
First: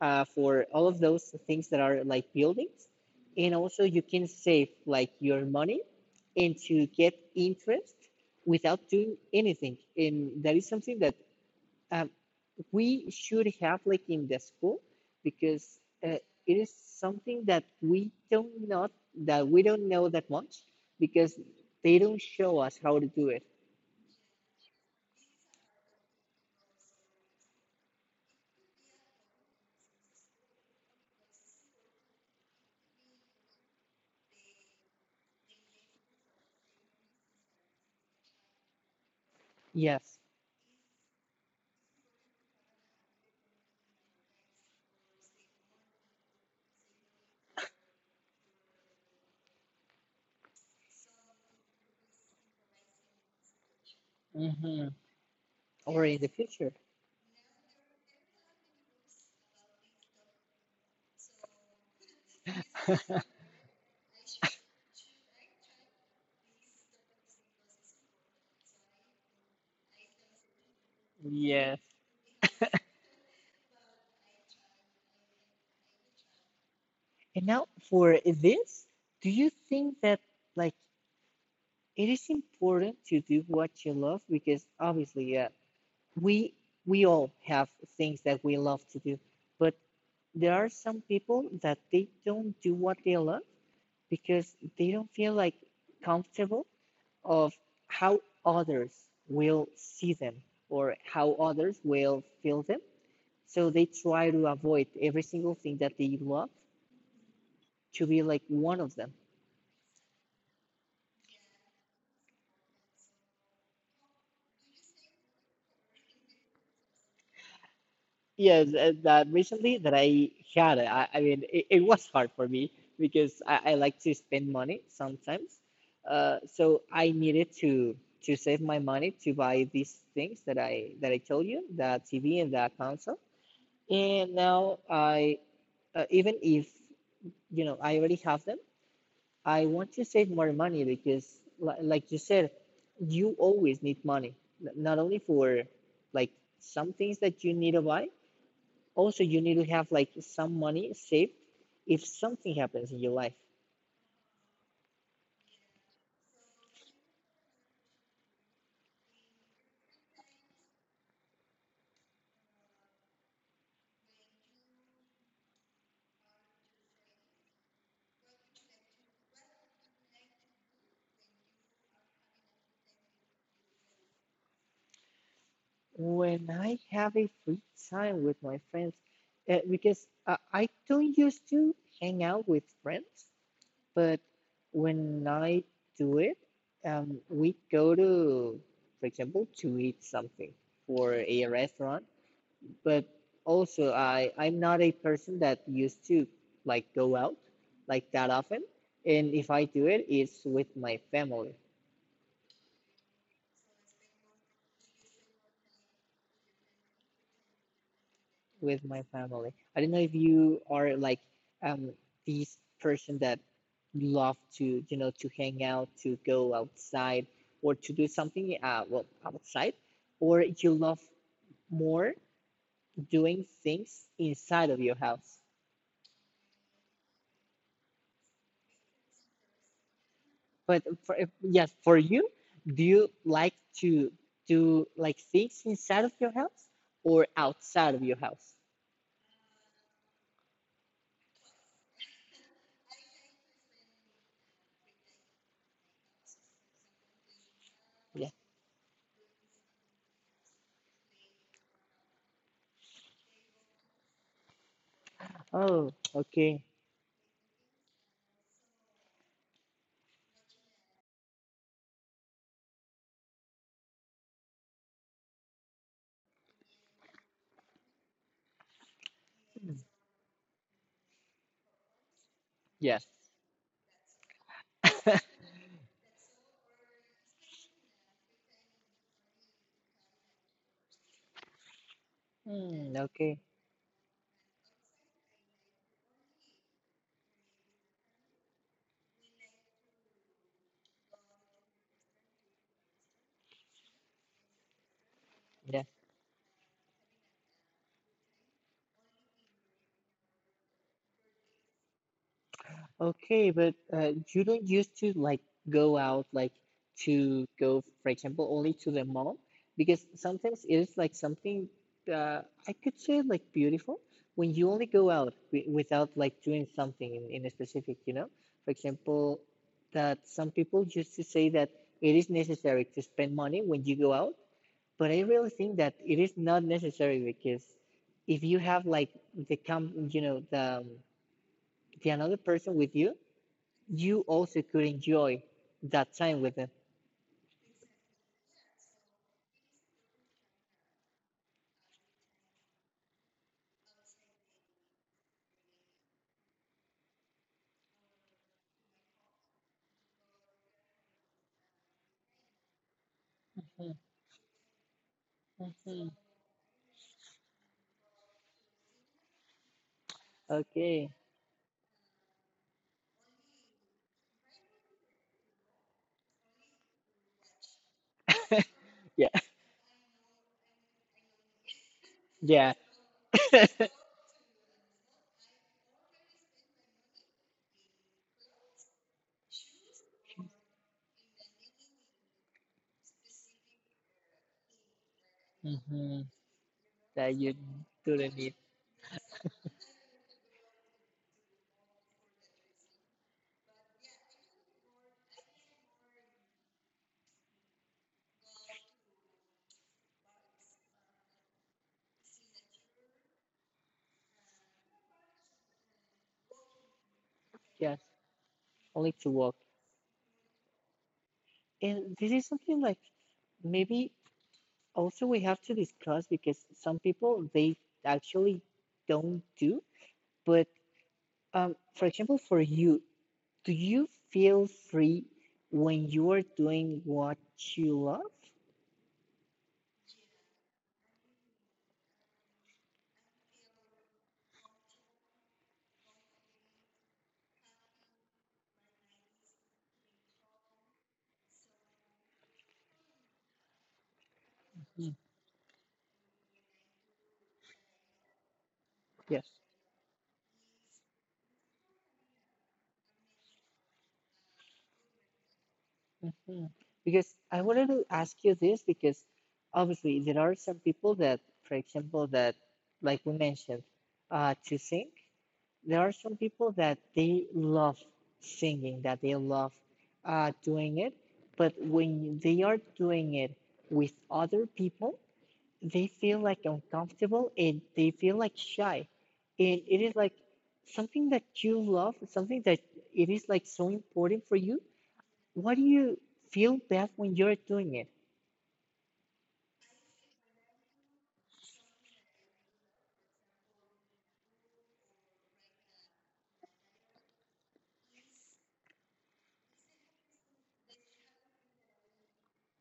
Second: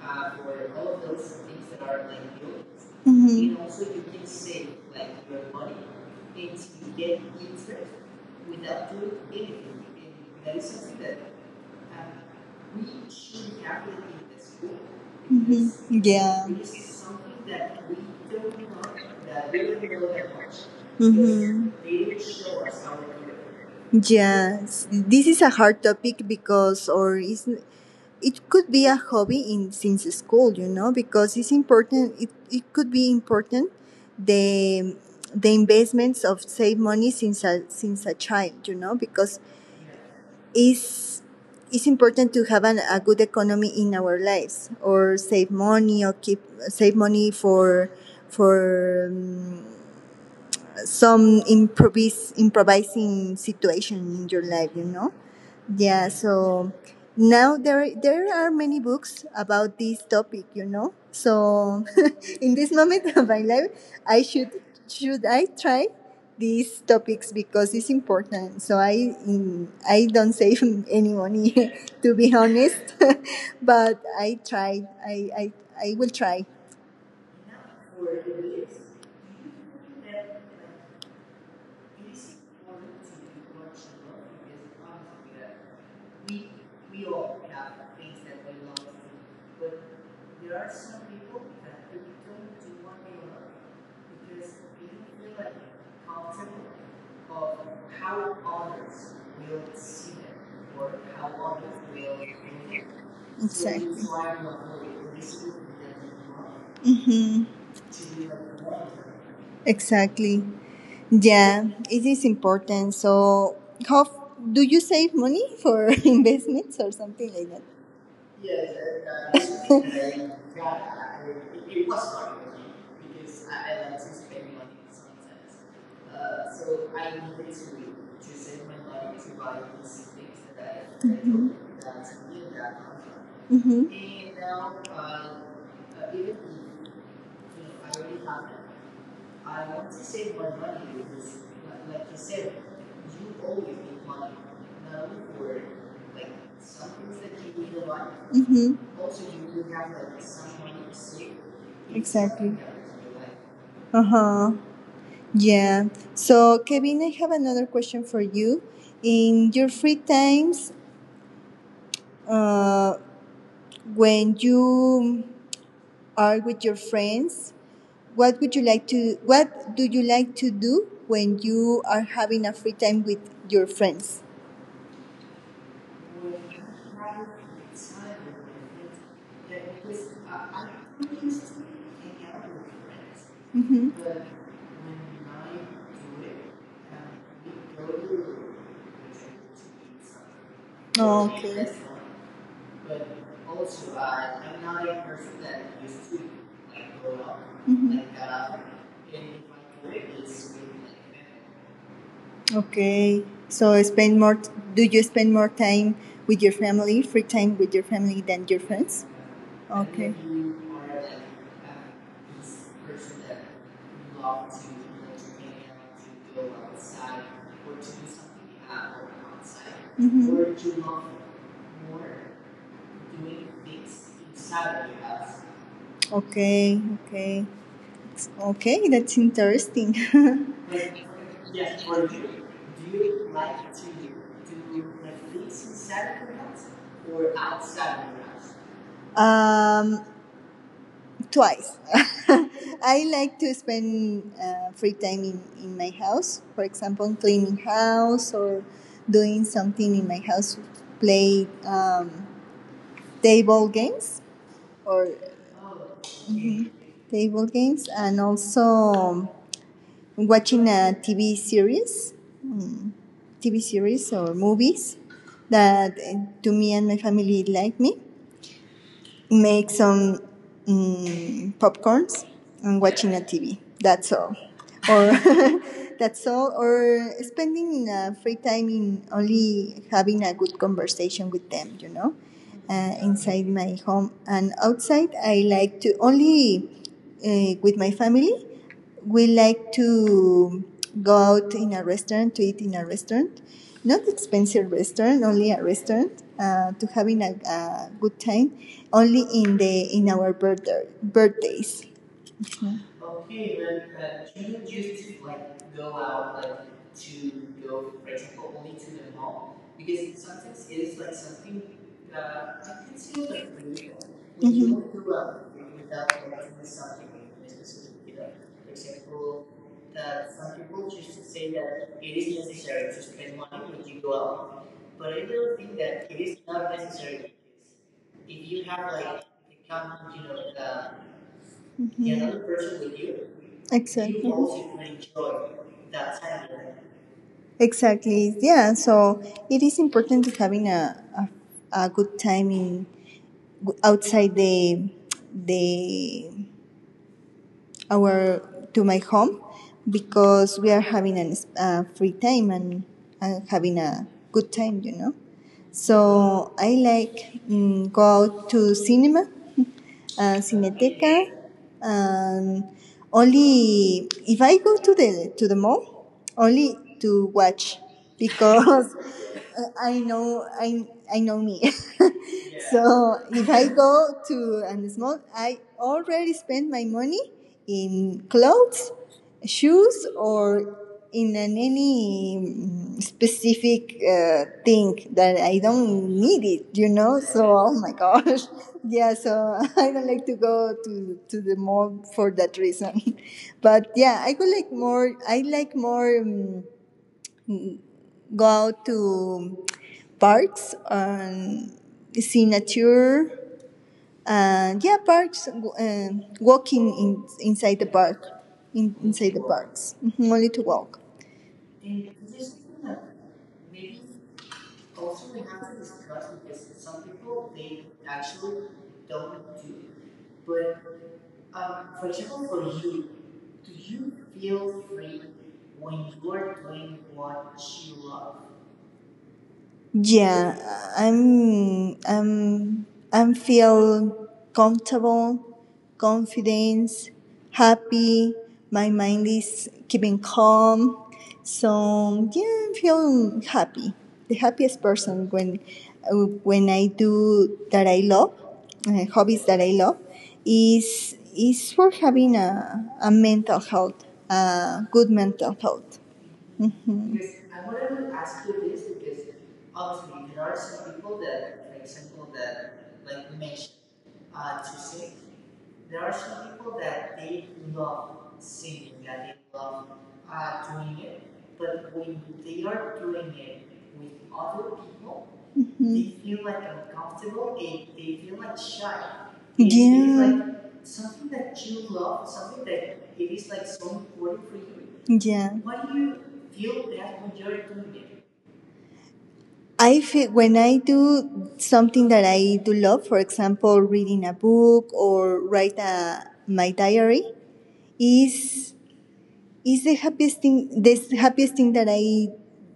for all of those things that are like buildings. And
Mm-hmm.
also, you can save like your money and to get interest without doing anything. And that is something that um, we should have like in the school
hmm
because uh,
Yeah.
it is something that we don't not that we don't know that much because
hmm
they don't show us how to do it.
Yes, this is a hard topic because, or is it could be a hobby in since school, you know, because it's important. It could be important the the investments of save money since a child, you know, because
Yes.
is it's important to have an, a good economy in our lives or save money or keep save money for for some improvising situation in your life, you
Mm-hmm.
know?
Or
Yeah,
in the
so
future.
now there are many books about this topic, you know. So in this moment of my life, I should I try these topics because it's important. So I I don't save any money
Yes.
to be honest, but I try. I will try.
And now for this, do you think that like it is important to do what you love because obviously we we all have things that we love to do but there are some people that they don't do what they love because they don't feel like comfortable of how others will see them or how others will feel them, so they
Exactly.
try to avoid every single thing that they love
Mm-hmm.
to be like one of them.
Exactly. Yeah, it is important. So, how f- do you save money for investments or something like that?
Yes. That recently that i had i, I mean it was hard for me because I like to spend money sometimes, so I needed to save my money to buy these things that I told you, that tv and that console.
Mm-hmm.
And now even if you know I already have them, I want to save more money because, like you said, you always need money. Not only for like some things that you need to buy,
Mm-hmm.
also you need to have like some money saved if something
Exactly.
happens in your life.
Uh huh. Yeah. So, Kevin, I have another question for you. In your free times, uh, when you are with your friends, what do you like to do when you are having a free time with your friends?
When I have a free time with my friends, because I don't used to hang out with friends.
Mm-hmm.
But when I do it, we go to, for example, to eat something for
Oh,
a
okay.
restaurant. But
But
also,
also,
I'm
I'm
not
not
a
a
person that used to
student, like,
like go out
well, Mhm.
like
like,
that often. And if I do it, it's with my family.
Okay. So do you spend more time with your family, free time with your family than your
With my
friends?
family. I don't know if
Okay.
you are like um these person that love to you know to hang out, to go outside, or to do something well outside, or you
Mhm.
love more doing things inside of your house.
Okay, okay. Okay, that's interesting.
But for yes, for you, do you like to do like things inside of your house or outside of your house?
Um, twice. I like to spend free time in my house. For example, cleaning
Yeah.
house or doing something in my house, play table games or
Oh, okay.
table games, and also watching a TV series, TV series or movies that to me and my family like me. Make
Mm.
some popcorns and
Yes.
watching a TV. That's all. Or that's all. Or spending free time in only having a good conversation with them. You know,
Mm, okay.
inside my home and outside, I like to only with my family. We like to go out in a restaurant to eat in a restaurant not expensive restaurant, only a
Yeah.
restaurant to having a good time, only in our birthdays. Mm.
Okay, but you don't used to like go out like to go, for example, only to the mall because sometimes it is like something uh, I could say like beautiful when you
Mhm.
only go out without like doing something in a specific, you know? For example, that some people used to say that it is necessary to spend money when you go out, but I really think that it is not necessary because if you have like you know, the another person with you, you
Exactly.
also could
Mhm.
enjoy that time with them.
Exactly. Yeah. So it is important to having a good time in outside the our to my home because we are having a free time and having
Mhm.
a good time, you know.
Mhm.
So I like go out to cinema
Okay.
Cineteca. Um, only if I go to the mall, only to watch because
Yeah.
uh, I know I I know me. so if I
Yeah.
go to a small, I already spend my money in clothes, shoes or in an any specific thing that I don't
Hmm.
need it, you know?
That you
So, oh my
didn't
gosh.
need.
Yeah, so I don't like to go to the mall for that reason. But yeah, I would like more, I like more go out to parks and see nature. And yeah, parks, walking inside the
Yes.
park,
Only to
inside the
walk.
parks, Mhm, only to walk.
And this is something like maybe also we have to discuss because some people they actually don't do. But for example, for you, do you feel free when you are doing what you love?
Yeah, I'm I'm I'm feel comfortable, confidence, happy. My mind is keeping calm. So yeah, I feel happy. The happiest
Mm.
person when I do that I love,
Yes.
hobbies that I love, is for having a mental health, a good mental health.
Mhm.
Hmm
Because I wanted to ask you this because obviously there are some people that, for example, that like we mentioned, to sing. There are some people that they love singing, that they love doing it, but when they are doing it with other people, they feel like uncomfortable and they feel like shy. And it is like
Yeah.
something that you love, something that it is like so important for you,
Yeah.
why do you feel bad when you're doing it?
I feel when I do something that I do love, for example, reading a book or write my diary, is it's the happiest thing that I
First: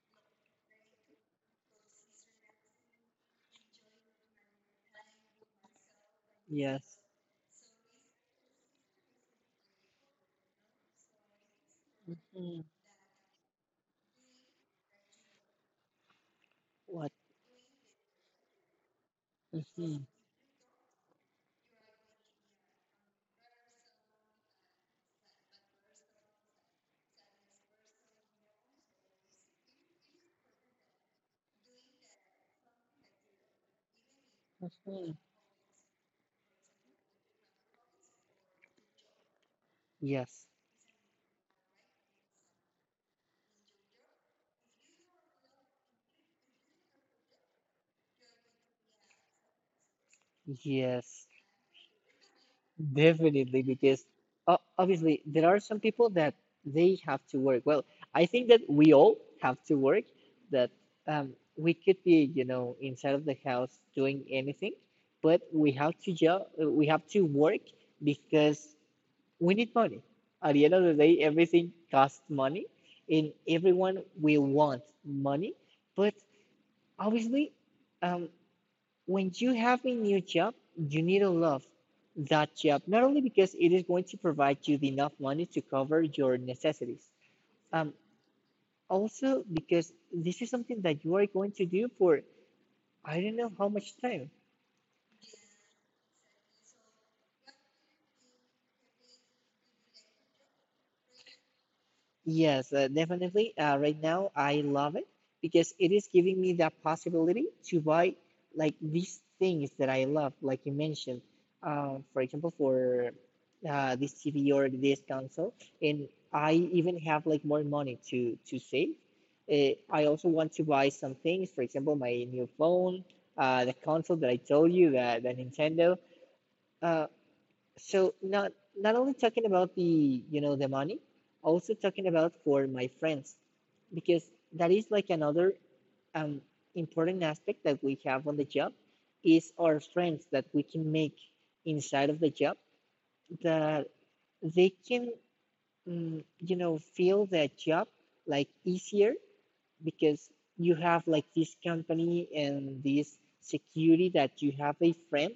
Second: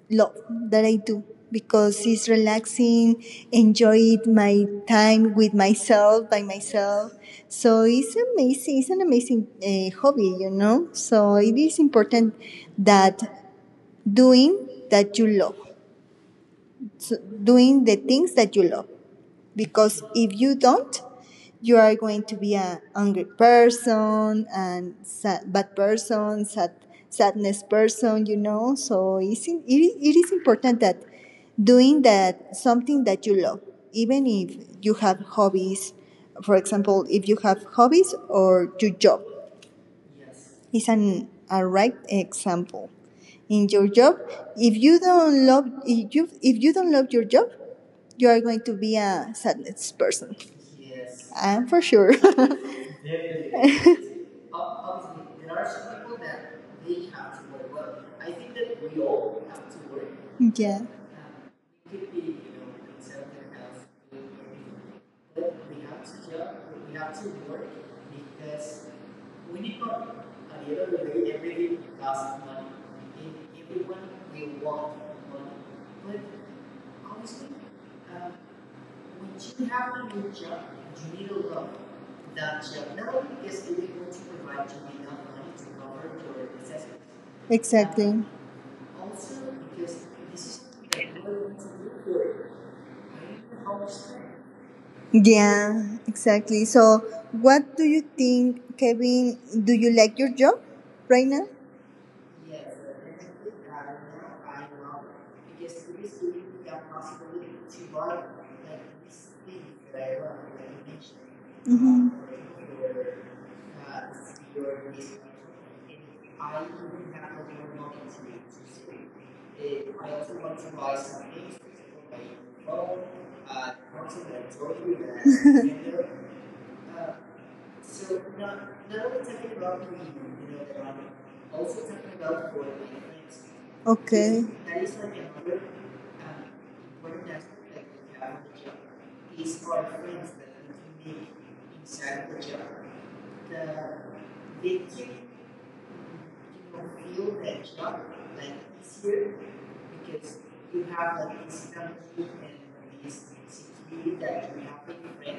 love, that I do, because it's relaxing, enjoy my time with myself, by
Yes.
myself. So it's amazing, it's an amazing hobby, you know? So it is important
Hmm.
that doing that you love,
What?
so doing the things that you love, because
Hmm.
if you don't you are going to be an angry person and sad, bad person sad sadness person you know so it is important that doing that something that you love, even if you
Hmm.
have hobbies, for example if you have hobbies or your job
Yes.
is an a right example in your job if you don't love if you don't love your job you are going to be a sadness person.
Yes.
I'm for sure.
Definitely, because obviously there are some people that they have to work. Well, I think that we all have to work. That
yeah,
we could be, you know, inside of the house doing anything, but we have to job. We have to work because we need money. At the end of the day, everything costs money, and everyone will want money. But obviously, um, when you have a new job, you need to love that job, not only because it is going to provide you the enough money to cover your necessities, um,
exactly.
also because this is something that you are going to do for I don't know how much time.
Yeah, exactly. So, what do you think, Kevin? Do you like your job right now?
Yes, definitely. Right now, I love it because it is giving me that possibility to buy like these things that I love, like you mentioned.
Mm-hmm.
For example, for this TV or this console, and I even have like more money to save. I also want to buy some things. For example, my new phone, the console that I told you, the Nintendo. Uh, so not only talking about the, you know, the money, also talking about for my friends, because
Okay.
that is like another um, important aspect that we have on the job is our friends that we can make inside of the job that they can, you know, feel their job like easier because you have like this company and this security that you have a friend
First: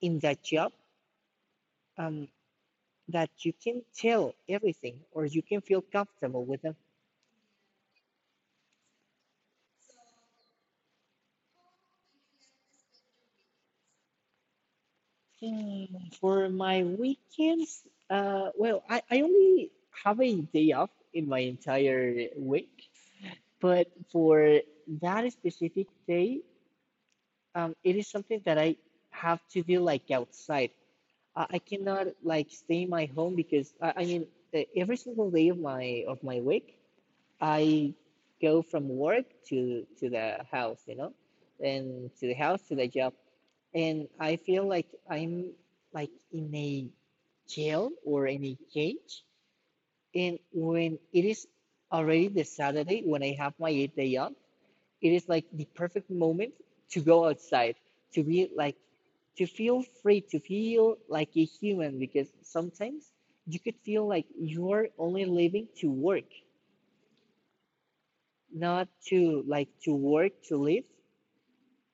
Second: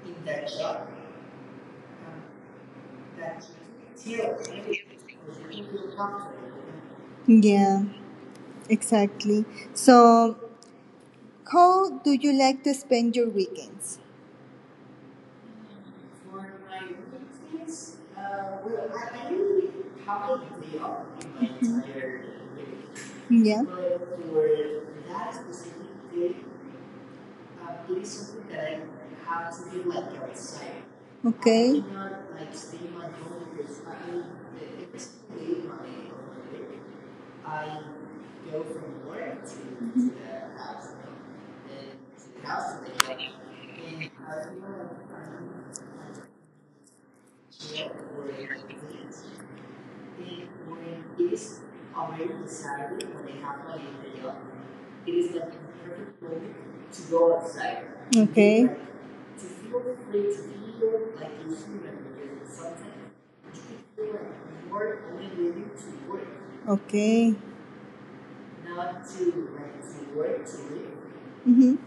in that job. Um, that you can tell everything or you can feel comfortable with them.
Yeah, exactly. So, how do you like to spend your weekends?
Hmm. For my weekends, well, I only have a day off in my entire week,
Yeah.
but for that specific day, it is something that I have to do like outside. I
Okay.
cannot like stay in my home because I mean, every single day of my week, I go from work to the house, you know, and to the house to the job, and I feel like I'm like in a jail or in a cage. And when it is already the Saturday, when I have my eighth day off, it is like the perfect moment to go outside, to be
Okay.
like, to feel free, to feel like a human, because sometimes you could feel like you are only living to work,
Okay.
not to like to work to live,
Mm-hmm.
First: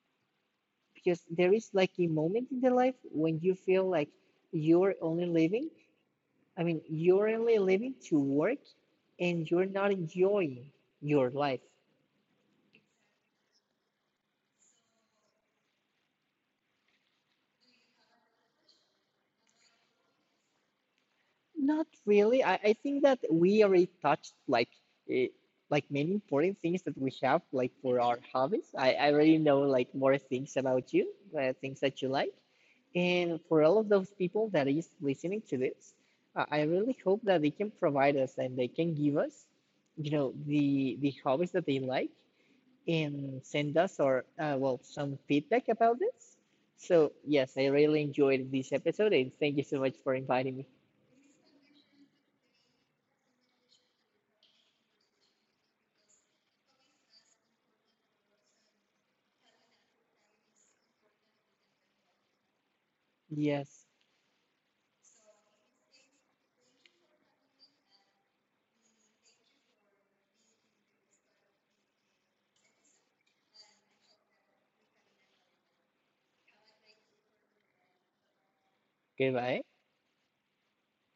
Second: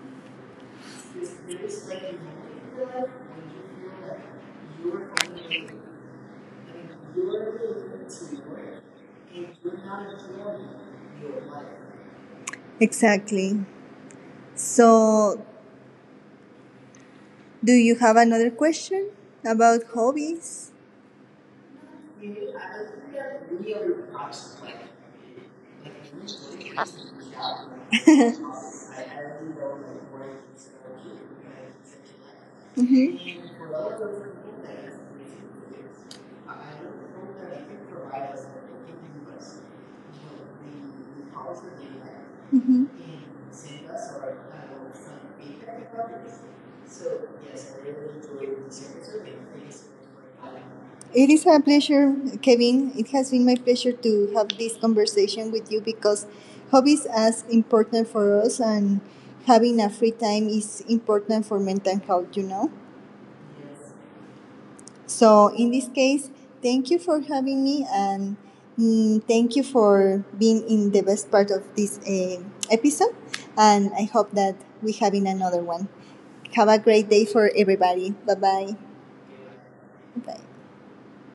because there is like a moment in the life when you feel like you're only living, I mean you're only living to work, and you're not enjoying your life.
Exactly. So, do you have another question about hobbies?
Not really. I think that we already touched like eh, like many important things that we have like for our hobbies. I already know like more things about you, things that you like. And for all of those people that is listening to this, I really hope that they can provide us and they can give us, you know, the hobbies that they like
Mm-hmm.
and send us or well, some feedback about this. So yes, I really enjoyed this episode and thank you so much for inviting me.
It is a pleasure, Kevin. It has been my pleasure to have this conversation with you because hobbies are important for us and having a free time is important for mental health, you know.
Yes,
So in this case, thank you for having me and thank you for being in the best part of this episode. And I hope that we have in another one. Have a great day for everybody. Bye bye
goodbye.
bye.